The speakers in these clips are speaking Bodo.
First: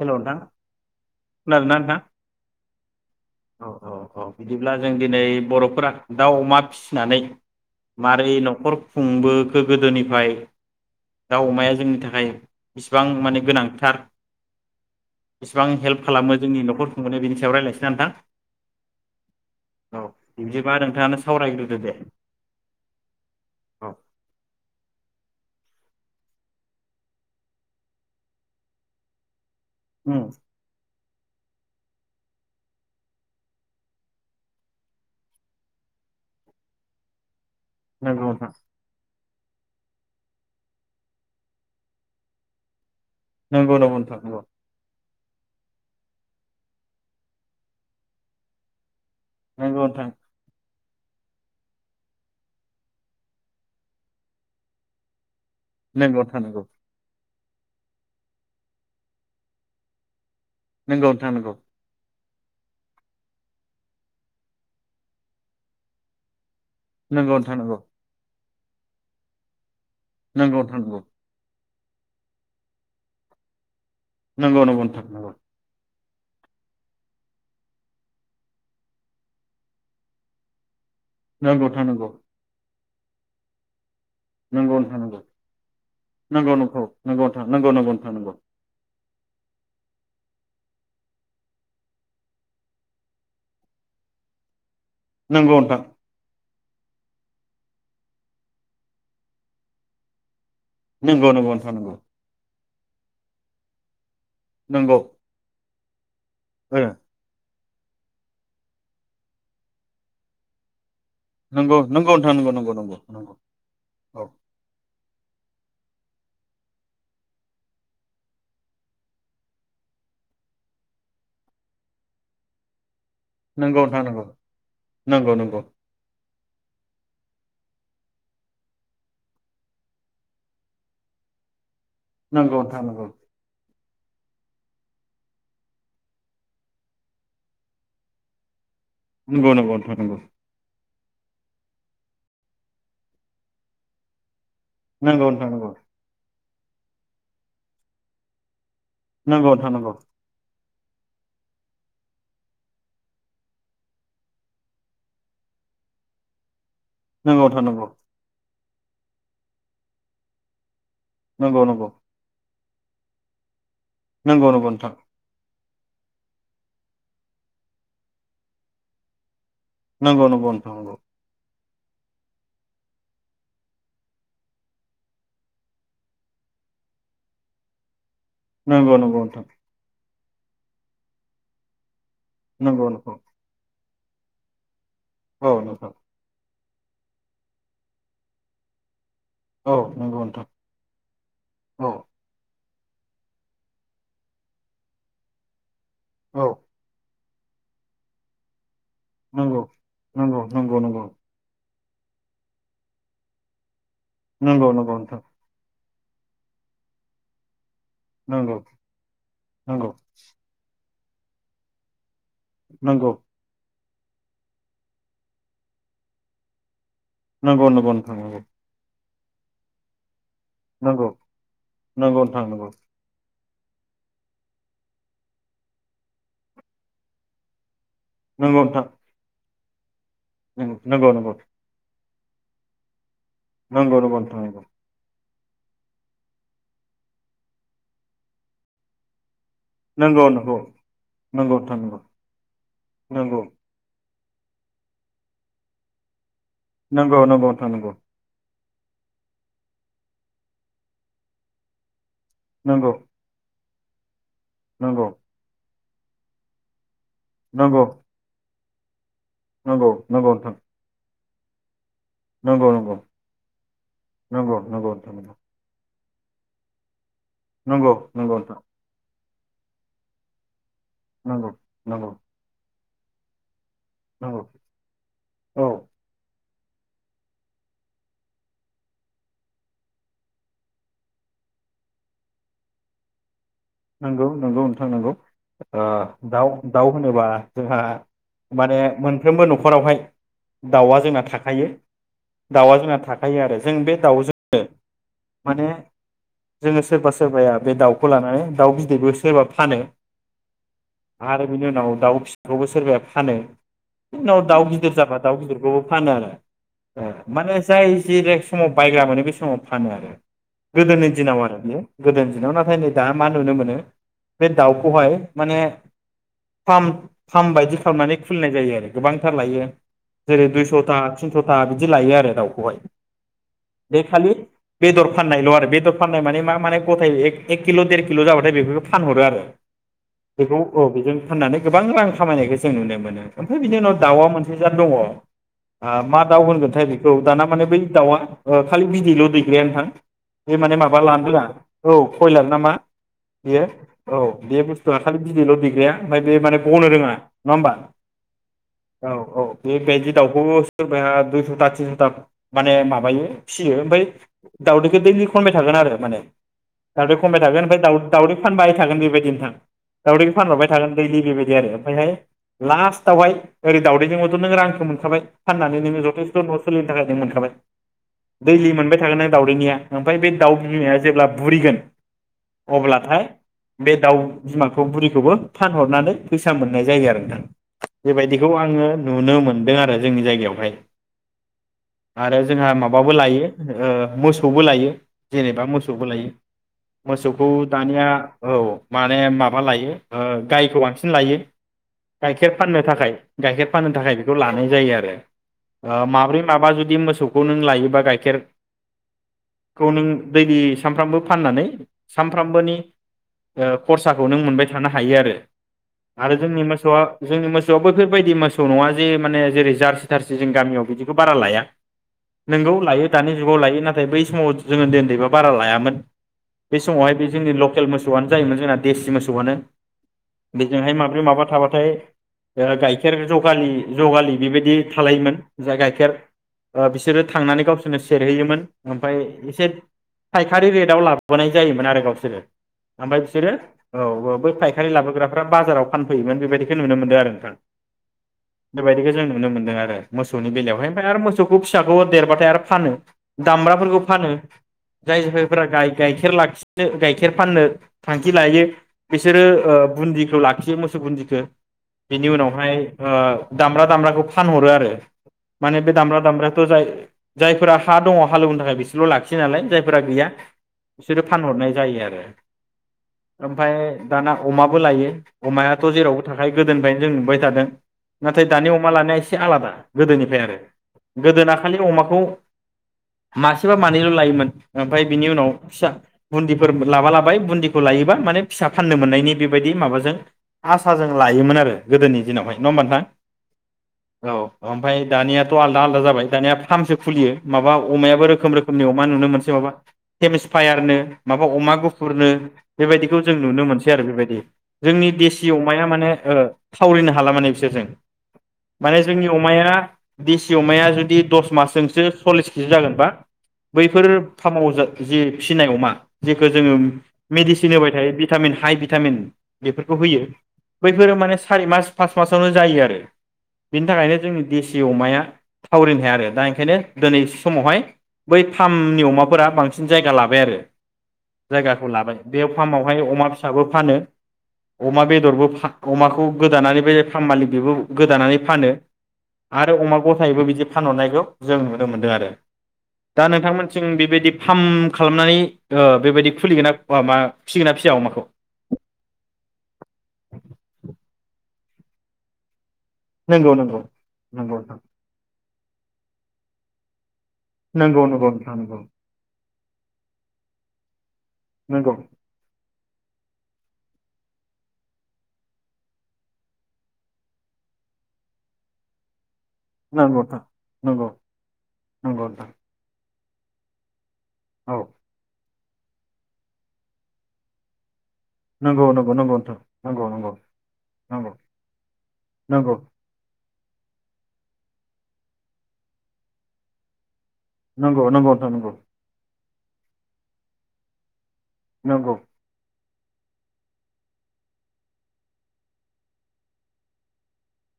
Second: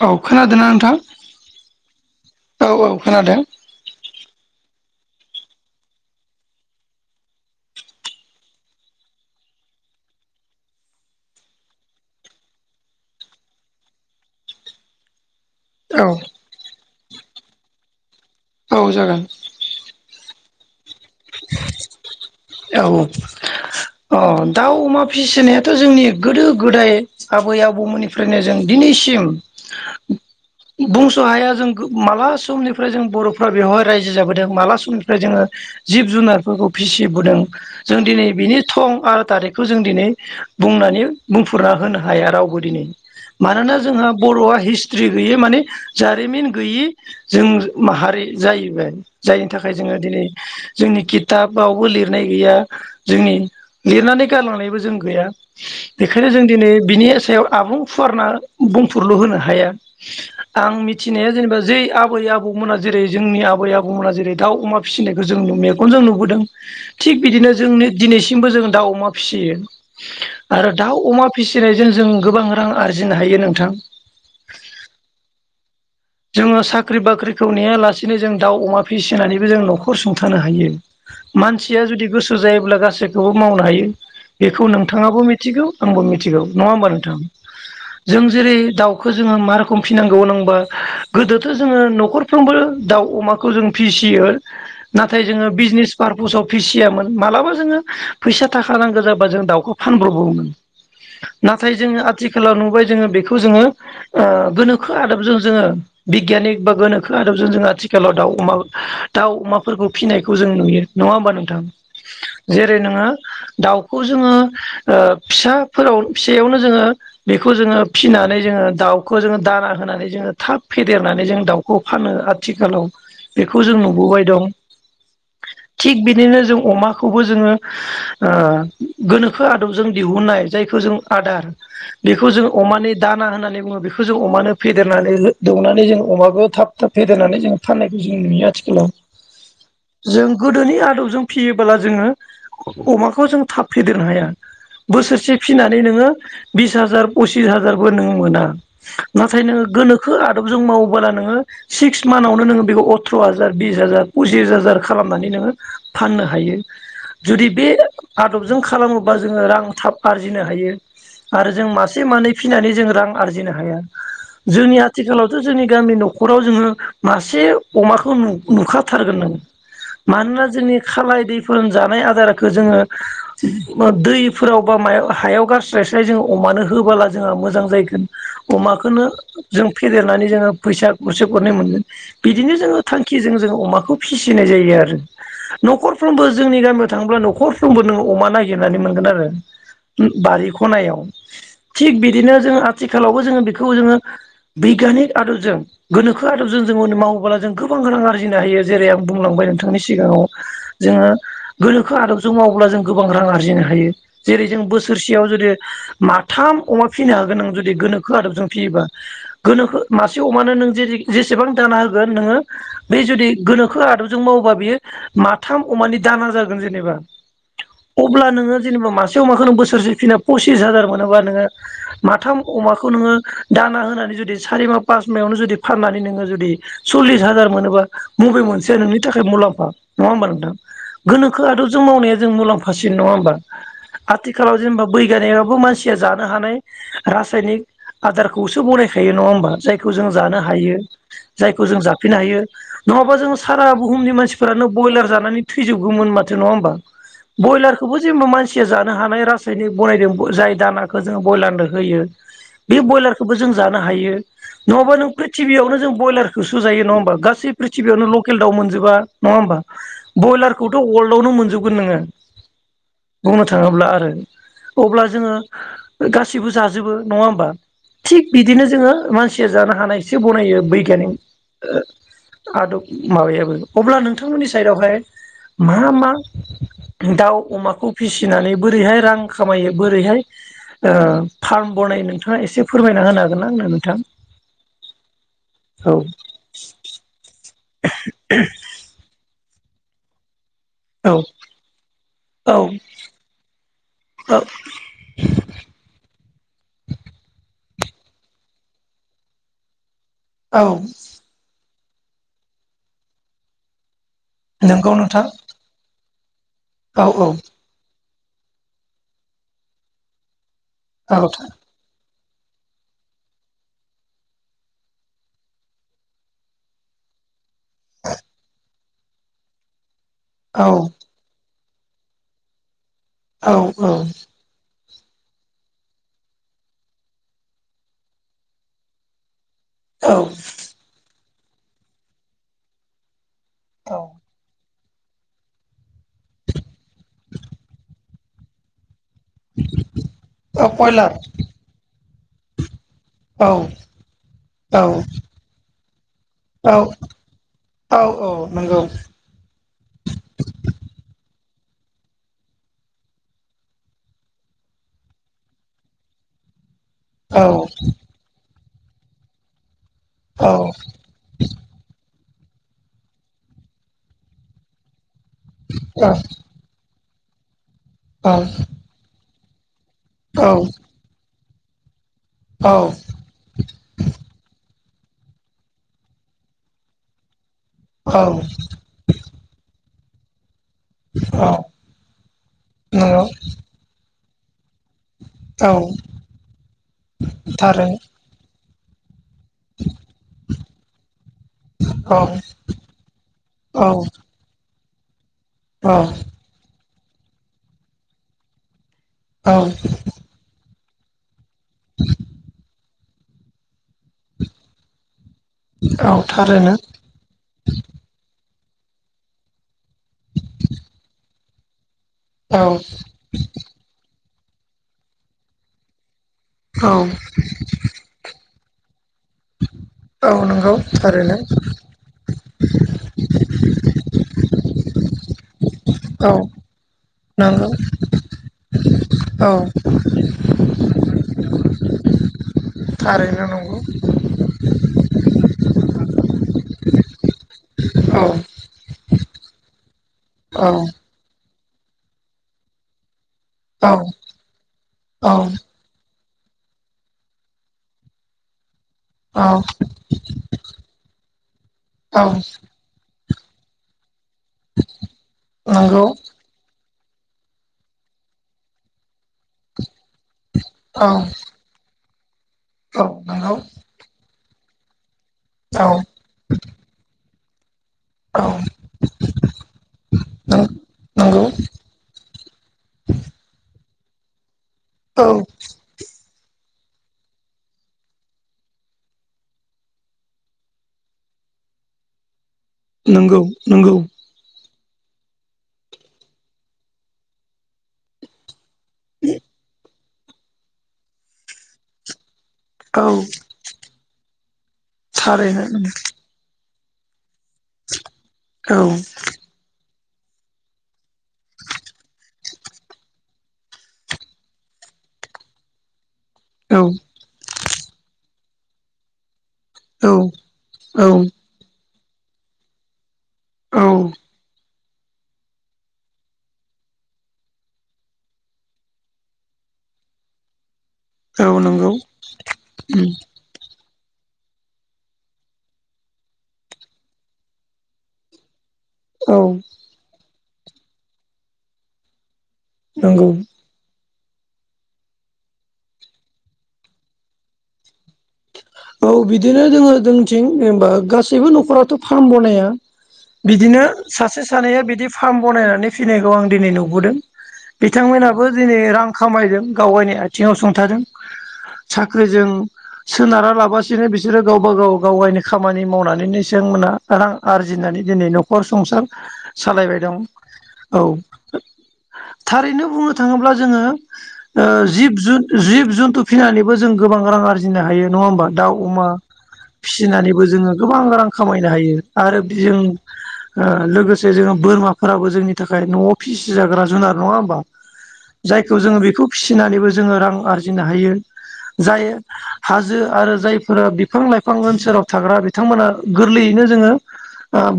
हेल' औ नोंथां खोनादोंना नोंथां खोनादोंना नोंथा औ औ खोनादों औ औ औ बिदि ब्ला जों दिनै बर'फोरा दाउ अमा फिसिनानै मारै न'खर खुंबोखो गोदोनिफ्राय दाउ अमाया जोंनि थाखाय इसिबां माने गोनांथार बिसेबां औ खालामो जोंनि न'खर [inaudible] बिनि सायाव राय्लायसिनो नोंथां औ जागोन जि बादों औ औ अ दाउ अमा फिसिनाया थ' जोंनि गोदो गोदाय आबै आबौमोननिफ्रायनो जों दिनैसिम ओम बुंस' हाया जों माला समनिफ्राय जों बर'फ्रा बेवहाय रायजो जाबोदों माला समनिफ्राय जोङो जिब जुनारफोरखौ फिसिबोदों जों नंगौ दिनै नोंथां बिनि थं आ थारिखौ जों दिनै बुंनानै बुंफुरना होनो हाया रावबो दिनै मानोना नंगौ नंगौ जोंहा नोंथां नंगौ बर'आ हि थ्रि गैयै माने जारिमिन गैयि जों माहारि जाहैबाय। जायनि थाखाय नंगौ जोङो नोंथां दिनै जोंनि खिथाबावबो लिरनाय गैया जोंनि लिरनानै गालांनायबो जों गैया। नंगौ बेखायनो नोंथां जों नंगौ दिनै बिनि सायाव आबुं फुवारना बुंफोरुरल' होनो हाया। आं नंगौ मिथिनाया नोंथां जेनेबा जै आबै आबौ आबौमोना जेरै जोंनि आबै आबौमोना जेरै दा अमा फिसिनायखौ जों नु मेगनजों नुबोदों थिग बिदिनो नंगौ जोंनि दिनैसि सिमबो जोंङो दाउ अमा फिसियो आरो दाउ अमा फिसि नायजों जों गोबां रां आरजिनो हायो नोंथां नंगौ नंगौ नोंथां नंगौ जोङो साख्रि बाख्रिखौ नेआलासिनो जों दाउ अमा फिसिनानैबो जों न'खर सुंथानो हायो। नंगौ नोंथां नंगौ मानसिया नोंथां जुदि नंगौ गोसो जायोब्ला गासै खौबो मावनो हायो। बेखौ नोंथाङाबो मिथिगौ आंबो मिथिगौ नंगौ नङा होमबा नोंथां नंगौ नंगौ नोंथां जों नंगौ जेरै दाव खौ जोङो मा रोखोम फिनांगौ होनना बुंबा गोदोथ' जोङो न'खरफ्रोमबो दाउ अमाखौ जों फिसियो नाथाय जोङो नंगौ नोंथां बिजनेस पार्पसाव फिसियामोन मालाबा जोङो फैसा थाखा नांगौ जाबा जों दाउखौ फानब्रबोमोन नंगौ नंगौ नोंथां नाथाय नंगौ जोङो आथिखालाव नु बाय जोङो बेखौ जोङो ओ गोनोखो नंगौ आदबजों ओ बिगियानिक बा ओ गोनोखो आदबजों जोंहा आथिखालाव दाउ अमा दाउ अमाफोरखौ फिसिनायखौ जों नुयो। नङा होमबा नोंथां नंगौ नंगौ नोंथां नंगौ नंगौ जेरै नंगौ नोङो नंगौ दाउखौ औ जोङो ओ फिसाफोराव फिसायावनो जोङो बेखौ जोङो फिनानै जोङो दाउखौ जोङो दाना होनानै जोङो थाब फेदेरनानै जों दाउखौ फानो आथिखालाव बेखौ जों नंगौ नोंथां नुबोबाय नंगौ दं नंगौ नंगौ थिग बिदिनो जों अमाखौबो जोङो ओ गोनोखो आदबजों दिहुननाय जायखौ जों आदार बेखौ जोङो नंगौ नोंथां अमानि नंगौ दाना होननानै बुङो बेखौ बेखौ जों अमानो फेदेरनानै हो दौनानै जों अमाबखौ थाब थाब फेदेरनानै जों फाननायखौ जों नुयो आथिखालाव नंगौ नंगौ नोंथां नंगौ जों गोदोनि आदब जों फियोबोब्ला जोङो अमाखौ जों थाब फेदेरनो हाया। बोसोरसे फिनानै नोङो बिस हाजार पसिस हाजारबो नों मोना नाथाय नंगौ नोङो नोंथां नंगौ। गोनोखो आदबजों मावोबला नोङो सिक्स मान्थावनो नोङो बेखौ अथ्र' हाजार बिस हाजार पसिस हाजार खालामनानै नोङो फाननो हायो। नंगौ जुदि बे नोंथां आदब जों खालामोबा जोङो रां थाब आरजिनो हायो। आरो नंगौ जों नंगौ नोंथां मासे मानै फिनानै जों रां आरजिनो हाया नंगौ नंगौ जोंनि नोंथां आथिखालावथ' जोंनि गामि न'खराव जोङो मासे अमाखौ नुखाथारगोन होननानै नंगौ नंगौ नोंथां नंगौ मानोना नंगौ नोंथां जोंनि नंगौ खालाय दै फोर जानाय आदारखो जोङो दैफोराव बा म हायाव गारास्राय स्राय जोङो अमानो होबोला जोंहा मोजां जाहैगोन। नंगौ अमाखौनो नोंथां फेेदेरनानै जोङो फैसा गरसे गरनै मोनगोन। बिदिनो जोङो नंगौ नंगौ नोंथां नंगौ थांखिजों जोङो अमाखौ फिसिनाय जायो आरो औ नोंथां न'खरफ्रोमबो जोंनि गामि थाङोब्ला न'खरफ्रबो नोङो अमा नागिरनानै मोनगोन आरो औ नंगौ नोंथां बारि खनायाव औ थिग बिदिनो जों आथिखालावबो जोङो बेखौ जोङो बैगानिक आदबजों गोनोखो औ आदब जों जों मावोब जों गोबां रां आरजिनो हायो। जेरै आं बुंलांबाय नंगौ नोंथांनि सिगाङाव नंगौ नंगौ नंगौ जोङो गोनोखो आदबजों मावोब्ला जों गोबां रां आरजिनो हायो। जेरै जों नंगौ नंगौ नोंथां बोसोरसेयाव जुदि माथाम अमा फिसिनो हागोन आं जुदि जुदि गोनोखो आदबजों नंगौ फियोबा नंगौ मासे अमानो जे-जेसेबां दाना होगोन नोङो बे नंगौ जुदि गोन आदबजों मावोबा बेयो माथाम अमानि दाना जागोन जेनेबा। नंगौ नंगौ नोंथां अब्ला नंगौ नोङो जेनेबा मा अमाखौ नों बोसोरसे फिना फसिस हाजार नंगौ मोनोबा नोङो नंगौ माथाम नोंथां नंगौ अमाखौ नोङो दाना होनानै जुदि सारि माह पास मायावनो जुदि फाननानै नोङो जुदि सल्लिस हाजार मोनोबा मबे नंगौ मोनसेया नोंथां नोंनि थाखाय मुलाम्फा? नङा होमबा नोंथां नंगौ नंगौ नंगौ गोनोखोआथ' जों मावनाया जों मुलामफासिन नङा होमबा? नंगौ आथिखालाव जेनेबा बैग्यानिक मानसिया जानो हानाय रासायनिक आदारखौसो बनाय खायो नङा होमबा? जायखौ जों नंगौ जानो नोंथां हायो नंगौ नंगौ जायखौ जों जाफिननो हायो नङाबा जोङो सारा बुहुमनि मानसि फोरानो बयलार जानानै थैजोबगौमोन मा थो नङा होमबा नंगौ नंगौ नोंथां नंगौ बयलारखौबो जेनबा मान थिया जानो हानाय रासायनिक बनायदों जाय दानाखौ जोङो बयलारनो होयो। बे बयलारखोबो जों जानो हायो। नङाबा नंगौ नों प्रिथिबियावनो जों बयलारखौसो जायो नङा होमबा? गासै नंगौ प्रिथिबियावनो लकेल दाउ मोन जोबा नङा होमबा नंगौ नोंथां बयलारखौथ' अल [unintelligible] नो मोनजोबगोन नोङो नंगौ बुंनो थाङोब्ला आरो नंगौ नंगौ अब्ला जोङो। नंगौ गासिबो जाजोबो। नङा होमबा नंगौ थिक नंगौ नोंथां बिदिनो जोङो मा सिया जानो हानायसो बनायो बै नंगौ नंगौ नोंथां नंगौ नोंथां नंगौ नंगौ [unintelligible] माबायाबो अब्ला नंगौ नोंथांमोननि साइडआवहाय औ मा मा दाउ अमाखौ फिसिनानै बोरैहाय रां खामायो बोरैहाय ओ फार्म बनायो नोंथाङा एसे फोरमायना होनो हागोन ना आंनो नोंथां नोंगौ नोंगौ नोंथां नोंगौ ओ औ दाउ, दाउ होनोबा जोंहा माने मोनफ्रोमबो न' खरावहाय दाउआ जोंना औ थाखायो औ दाउआ जोंना थाखायो आरो जों बे औ दाउजोंनो माने जोङो सोरबा सोरबाया बे दाउखौ लानानै दाउ बिदैबो सोरबा फानो औ आर बिनि उनाव दाउ फिसाखौबो सोरबाया फानो। जोंनाव दाउ नंगौ गिदिर जाबा नोंथां दाउ गिदिरखौबो फानो आरो। औ ओ औ माने जाय थि बे समाव बायग्रा मोनो बे समाव फानो आरो। गोदोनि औ दिनाव आरो बेयो गोदोनि दिनाव नाथाय नै दा मा नुनो मोनो बे दाउखौहाय माने फार्म फार्म बायदि खालामनानै खुलिनाय जायो आरो। गोबांथार लायो। जेरै औ दुइस'था, थिनस' था बिदि लायो आरो दाउखौहाय। औ बे औ। खालि बेदर फाननायल' आरो बेदर फाननाय माने मा माने गथाय एक किल' देर किल' जाबाथाय बेफोरखौ फानहरो आरो। बेखौ औ बेजों फाननानै गोबां रां खामायनायखौ जों नुनो मोनो। ओमफाय बिनि औ उनाव दाउआ मोनसे जा दङ बा मा दाउ होनगोनथाय बेखौ दाना माने बै दाउआ ओ खालि बिदैल' [unintelligible] नोंथां बे औ माने माबा कयलार लानो रोङा औ। कयलार नामा? औ बेयो औ बे औ बुस्थुआ खालि बिदैल' दैग्राया ओमफाय बे माने औ गनो रोङा नङा होमबा? औ नंगौ औ औ बेबायदि दाउखौ सोरबाया दुइस' बा थिनस'था माने माबायो फियो ओमफाय दावदैखौ दैलि खनबाय थागोन आरो माने दावदै औ खनबाय थागोन ओमफाय दाउ दावदै फानबाय थागोन बेबायदि नोंथां। दावदैखौ औ फानहरबाय थागोन दैलि बेबायदि आरो ओमफायहाय लास्ट आवहाय ओरै दाउदैजोंबोथ' नों रांखौ मोनखाबाय फाननानै नोङो जथेस्ट' न' सोलिनो थाखाय नों मोन खाबाय दैलि मोनबाय थागोन आ दावदैनिया ओमफाय बे दाउ औ बिमाया जेब्ला बुरिगोन औ अब्लाथाय बे दाउ बिमा खौ बुरिखौबो फानहरनानै फैसा मोननाय जायो आरो नोंथां औ बेबायदिखौ आङो नुनो मोनदों आरो जोंनि जायगायावहाय आरो जोंहा माबाबो नंगौ लायो ओ मोसौबो लायो। जेनेबा औ मोसौबो लायो मोसौखौ थारैनो दानिया औ। माने माबा लायो ओ गायखौ बांसिन लायो औ गाइखेर फाननो थाखाय गाइखेर औ फाननो थाखाय बेखौ लानाय जायो आरो। [unintelligible] ओ औ माब्रै माबा जुदि मो सौखौ नों लायोबा गाइखेर खौ नों दैलि सानफ्रामबो फाननानै सानफ्रामबोनि ओ खरसाखौ नों मोनबाय थानो हायो आरो औ आरो जोंनि थारैनो मोसौआ जोंनि मोसौआ बैफोरबायदि मोसौ नङा जे माने जेरै- जारसि थारसि जों गामियाव बिदिखौ बारा लाया। औ नोंगौ लायो दानि जुबाव लायो नाथाय बै समाव जोङो उन्दै उन्दैबा बारा लायामोन। बे औ समावहाय बे जोंनि लकेल मोसौआनो जायोमोन जोंना देसि मोसौआनो औ नंगौ बेजोंहाय माब्रै थारैनो माबा थाबाथाय ओ गाइखेर जगालि जगालि बेबायदि थालायोमोन। जाय गाइखेर औ ओ बिसोरो थांनानै नंगौ गावसोरनो सेरहैयोमोन ओमफाय औ एसे फायखारि रेदयाव लाबोनाय जायोमोन आरो गावसोर ओमफाय थारैनो बिसोरो नंगौ औ औ बे फायखारि लाबोग्राफ्रा बाजाराव फानफैयोमोन बे बादिखौ नुनो मोन्दों आरो नोंथां। औ बेबादिखौ जों नुनो मोनदों आरो। मोसौनि औ बेलायावहाय ओमफ्राय आरो मोसौ। थेवबो फिसौखौ फिसाखौ देरबाथाय आरो फानो। औ दामब्राफोरखौ फानो जाय जायफोरा गाय गाय गाइखेर लाखिनो गाइखेर फाननो थांखि लायो। बिसोरो ओ बुन्दिखौ लाखियो मोसौ बुन्दिखौ औ औ बिनि उनावहाय ओ। दामब्रा दामब्राखौ फानहरो आरो माने बे नंगौ दामब्रा दामब्राखौ जाय। जायफोरा हा दङ हालेवनो थाखाय बिसोरल' लाखियो नालाय जाय फोरा गैया औ बिसोरो फानहरनाय जायो आरो। औ नंगौ ओमफाय दाना अमाबो लायो। अमायाथ' औ जेरावबो थाखायो गोदोनिफ्रायनो जों नुबाय थादों औ नाथाय दानि अमा लानाया एसे आलादा गोदोनिफ्राय आरो नों नंगौ गोदोना खालि अमाखौ। मासेबा मानैल' लायोमोन। ओमफ्राय औ बिनि उनाव फिसा बुन्दि फोर लाबा लाबाय बुन्दिखौ लायोबा माने फिसा फाननो मोननायनि बेबायदि माबाजों आसा जों लायोमोन आरो गोदोनि दिनावहाय। नङा होमबा नोंथां नोंगौ नोंगौ। औ ओमफ्राय दानियाथ' आलदा आलदा जाबाय दानिया फामसो खुलियो। माबा अमायाबो रोखोम रोखोमनि अमा नुनो मोनसेै माबा केेमसफायारनो माबा अमा गुफुरनो। औ बेबायदिखौ जों नुनो मोनसै आरो बेबायदि जोंनि देसि थारैनो अमाया माने ओ। थावरिनो हाला माने। बिसोरजों औ माने जोंनि अमाया। देसि अमाया जुदि दस मासजोंसो। सल्लिस केजि जागोनबा बैफोर फार्माव जि फिसिनाय अमा। जेखौ जोङो औ मेडसिन थिनो होबाय थायो भिटामिन हाइ भिटामिन। बेफोरखौ औ होयो बैफोरो माने औ सारि मास। पास मासावनो जायो आरो। बेनि थाखायनो औ जोंनि देसि सि अमाया थावरिनो हाया आरो दा ओंखायनो। दिनै समावहाय बै फार्मनि अमाफोरा बांसिन जायगा लाबाय आरो। जायगाखौ नंगौ लादों बे फार्मावहाय अमा फिसाबो फानो अमा बेदरबो अमाखौ गोदानानै बे [unintelligible] बेबो गोदानानै फानो औ आरो अमा गथायैबो बिदि बानायनायखौ जों नु मोनदों आरो दा नंगौ नोंथांमोनथिं बेबायदि फार्म खालामनानै बेबायदि खुलिगोन नाबा फिसिगोन ना फिसिया अमाखौ औ बिदिनो जोङो जोंथिं जेनेबा गासैबो नखराथ फार्म बनाया नंगौ नंगौ बिदिनो सासे नंगौ नोंथां सानैया बिदि फार्म बनायनानै फिनायखौ आं नु दिनै नुबोदों नंगौ नंगौ बिथांमोनाबो नोंथां दिनै रां खामायदों गावबायनाय आथिङाव सुंथादों नंगौ साख्रिजों सोनारा लाबा माबासिनो बिसोरो गावबा गाव गाव गावनि खामानि मावनानैनो बिथांमोना रां आरजिनानै दिनै नखर संसार सालायबाय नंगौ दं नोंथां औ नंगौ नंगौ नोंथां थारैनो बुङो थाङोब्ला जोङो ओ औ जिब जुन जिब जुन्थु फिनानैबो जों गोबां रां आरजिनो हायो नङा दाउ नंगौ अमा नंगौ नंगौ नोंथां नंगौ नंगौ फिसिनानैबो जोङो गोबां रां खामायनो हायो आरो नंगौ बिजों ओ लोगोसे जोङो बोरमाफोराबो जोंनि थाखाय नआव फिसिजाग्रा जुनार नङा होमबा नंगौ नंगौ नोंथां जायखौ जोङो बेखौ फिसिनानैबो जोङो रां आरजिनो हायो जायो नंगौ हाज जो आरो जायफोरा बिफां लाइफां ओनसोलाव थाग्रा बिथांमोना गोरलैयैनो जोङो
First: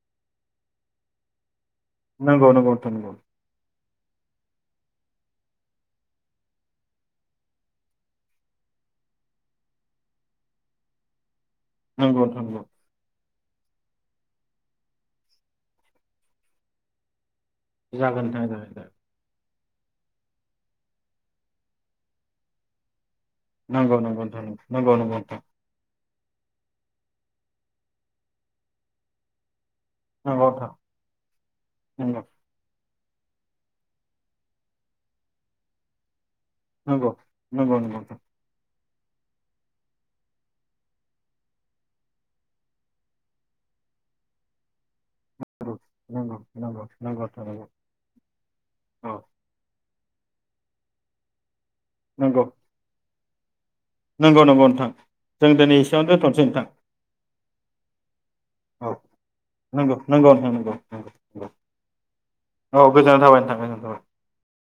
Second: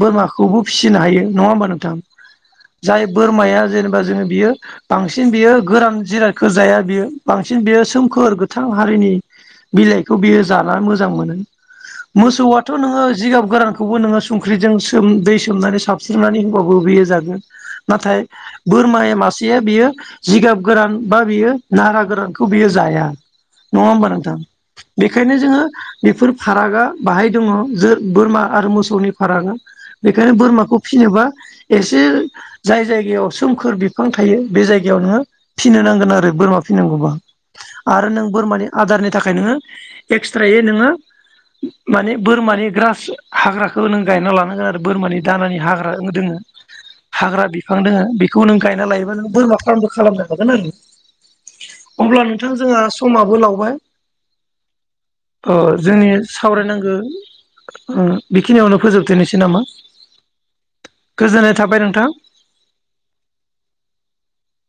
बोरमाखौबो फिसिनो हायो नङा होमबा नों थां नंगौ नंगौ नोंथां जाय बोरमाया जेनेबा बा जोङो बियो बांसिन बियो गोरान जिराद जाया बियो बांसिन बियो सोमखोर गोथां हारिनि बिलाइखौ बियो जाना मोजां मोनो नंगौ नंगौ नोंथां नंगौ मोसौआथ नोङो जिगाब गोरानखौबो नोङो संख्रिजों सोम दै सोमनानै साबस्रिनानै हबाबो बेयो जागोन नाथाय जागोन बोरमाया मास बियो बियो जिगाब गोरान बा बियो नारा गोरानखौ बियो जाया नङा नंगौ होमबा नंगौ नोंथां नंगौ नंगौ बेखायनो जोङो बेफोर फारागा बाहाय दङ ज बोरमा आरो मोसौनि फारागा बेखायनो जागोन बोरमाखौ फिसिनोबा एसे जाय जाय बेयाव सोमखोर बिफां थायो बे जायगायाव नोङो फिनो नांगोन आरो। बोरमा फिनांगौबा नंगौ नंगौ नोंथां नंगौ नोंथां नंगौ आरो नोंथां नों बोरमानि आदारनि थाखाय नोङो एक्सट्रायै नोङो माने बोरमानि ग्रास हाग्राखौ नों गायना लानांगोन आरो बोरमानि दानानि हाग्रा नंगौ दोङो नंगौ नंगौ नोंथां नंगौ नोंथां हाग्रा नंगौ बिफां दोङो बेखौ नों गायना औ लायोबा नों बोरमा फारामबो खालामनो [unintelligible] अब्ला नंगौ नोंथां जोङो समाबो लावबाय। नंगौ नंगौ नोंथां। जों ओ दिनै जोंनि एसेयावनो दोनथ'नोसै नोंथां सावरायनांगो ओ बेखिनियावनो औ फोजोबथनोसै नामा? नंगौ नंगौ नोंथां नंगौ नंगौ नंगौ गोजोननाय थाबाय नोंथां। औ गोजोननाय थाबाय नोंथां गोजोननाय थाबाय